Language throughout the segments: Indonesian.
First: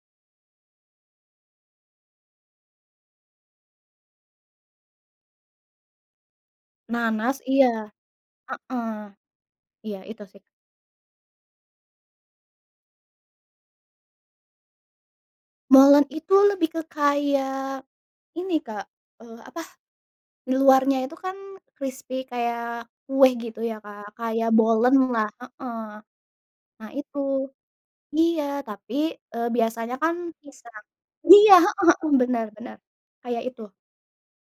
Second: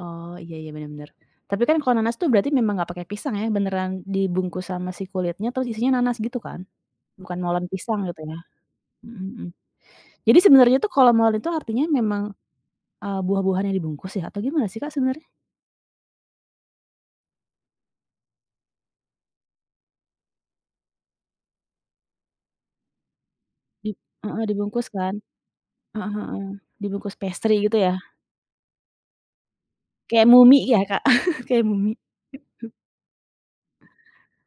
Oh, iya iya, bener bener. Tapi kan kalau nanas tuh berarti memang enggak pakai pisang ya, beneran dibungkus sama si kulitnya terus isinya nanas gitu kan? Bukan Nanas molen iya. pisang gitu ya? Heeh. Mhm mhm. Iya, itu Jadi sih. sebenarnya tuh kalau molen itu artinya memang, eee, buah-buahan yang dibungkus ya atau gimana sih, Kak, sebenarnya? Molen itu lebih ke kayak ini, Kak, eee, apa, di luarnya itu kan krispi kayak kue gitu ya, Di Kak. heeh, Kayak dibungkus kan? bolenlah, heeh, Heeh heeh. nah Dibungkus itu. pastry gitu ya? Iya tapi, eee, biasanya kan Kayak mumi ya, pisang Kak. iya, Kayak heeh mumi, heeh, benar gitu. benar kayak itu.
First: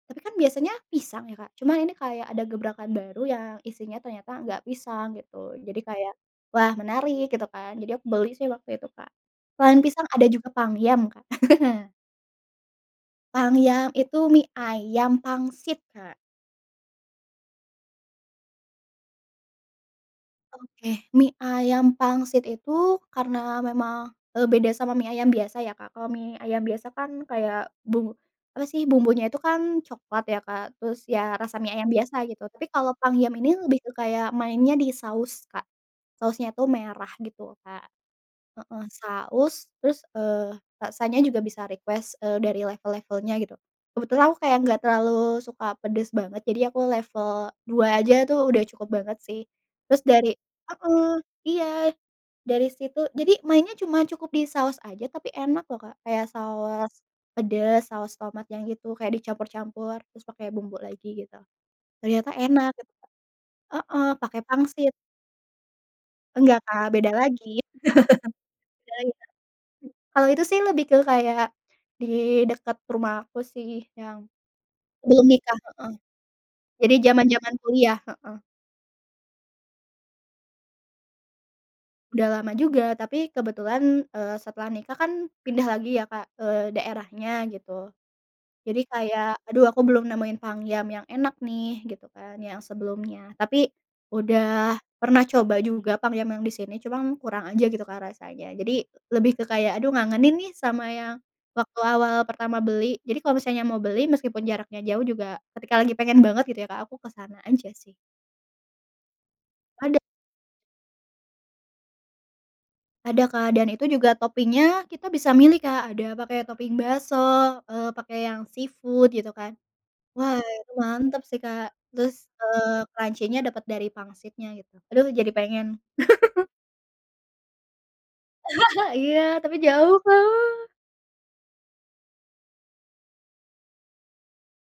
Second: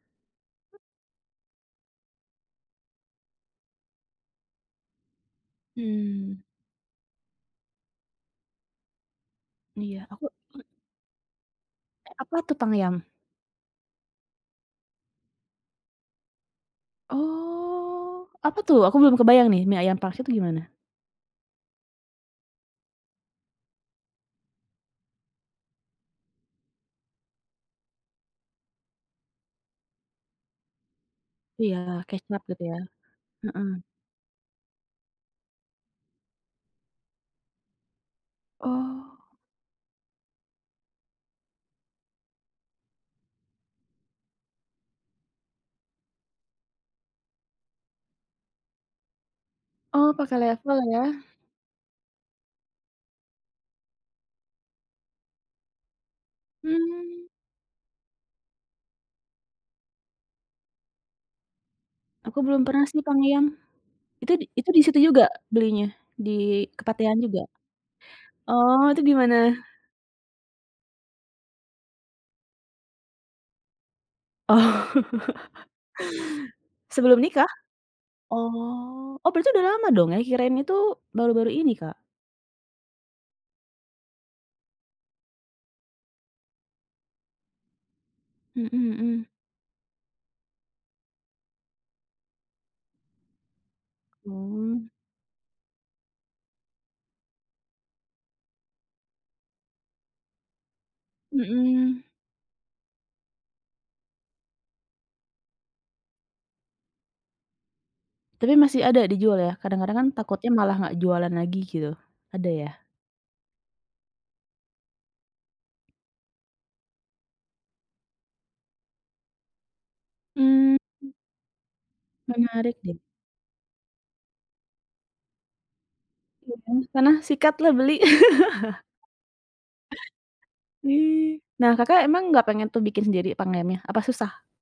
Tapi kan biasanya pisang ya, Kak, cuma ini kayak ada gebrakan baru yang isinya ternyata enggak pisang gitu. Jadi kayak, Mmm. "Wah, menarik," gitu kan. Jadi aku beli sih waktu itu, Kak. Selain Iya. pisang Aku, ada juga e pangyam, Kak. Eh, apa tuh pangyam? Pangyam itu mie ayam pangsit, Kak. Oh, apa tuh? Aku belum kebayang nih mie ayam pangsit itu gimana? Oke. Mie ayam pangsit itu karena memang, eee, beda sama mie ayam biasa ya, Kak. Kalau mie ayam biasa kan kayak bumbu apa sih, bumbunya itu kan coklat ya, Kak. Terus ya rasa mie Iya, ayam biasa [unintelligible] gitu. gitu Tapi ya. kalau pangyam ini lebih Heeh. ke kayak mainnya di saus, Kak. Sausnya itu merah gitu, Kak. Heeh, Oh. saus terus, eee, rasanya juga bisa request, eee, dari level-levelnya gitu. Kebetulan aku kayak enggak terlalu suka pedes banget, jadi aku level 2 aja tuh udah cukup banget sih. Terus Oh, dari pakai level ya. mhm, iya dari situ. Jadi mainnya cuma cukup di saus aja tapi enak loh, Kak. Kayak saus Mmm. pedes, saus tomat yang gitu. Kayak dicampur-campur terus pakai bumbu lagi gitu ternyata Aku belum enak pernah gitu. sih pangyam. Heeh, Itu pakai di itu di pangsit. situ juga belinya? Nggak, Di Kak, beda Kepatihan juga? lagi. Oh, Beda itu lagi di Kak, mana? mmm, Kalau itu sih lebih ke kayak di dekat rumah aku sih yang Oh. belum nikah. Heeh. Jadi Sebelum nikah? zaman-zaman kuliah. Heeh. Oh. Oh, berarti udah lama dong ya? Kirain itu baru-baru ini, Kak. Udah lama juga tapi kebetulan, eee, setelah nikah kan pindah lagi ya, Kak, eee, daerahnya gitu. Mhm Jadi mhm. kayak, "Aduh aku belum nemuin pangyam yang enak nih," gitu kan yang sebelumnya. Tapi udah Hmm. pernah coba juga pangyam yang di sini cuman kurang aja gitu, Kak, rasanya. Jadi lebih ke kayak, "Aduh ngangenin nih sama yang waktu Mhm. awal pertama beli." Jadi kalau misalnya mau beli meskipun jaraknya jauh juga, ketika lagi pengen banget gitu ya, Kak, aku ke sana aja sih. Tapi masih ada dijual ya? Kadang-kadang Ada. kan takutnya malah nggak jualan lagi gitu. Ada ya? Ada, Kak, dan itu juga topping-nya kita bisa milih, Kak. Ada pake topping bakso, eee, pake yang seafood gitu kan. Wah, itu Mmm mmm. mantep sih, Kak. Terus, Menarik eee, nih. crunchy-nya dapet dari pangsitnya gitu. Aduh jadi pengen. Iya. Sana sikatlah beli. Iya, tapi jauh, Kak. I nah, Kakak emang nggak pengen tuh bikin sendiri pangyamnya? Apa susah?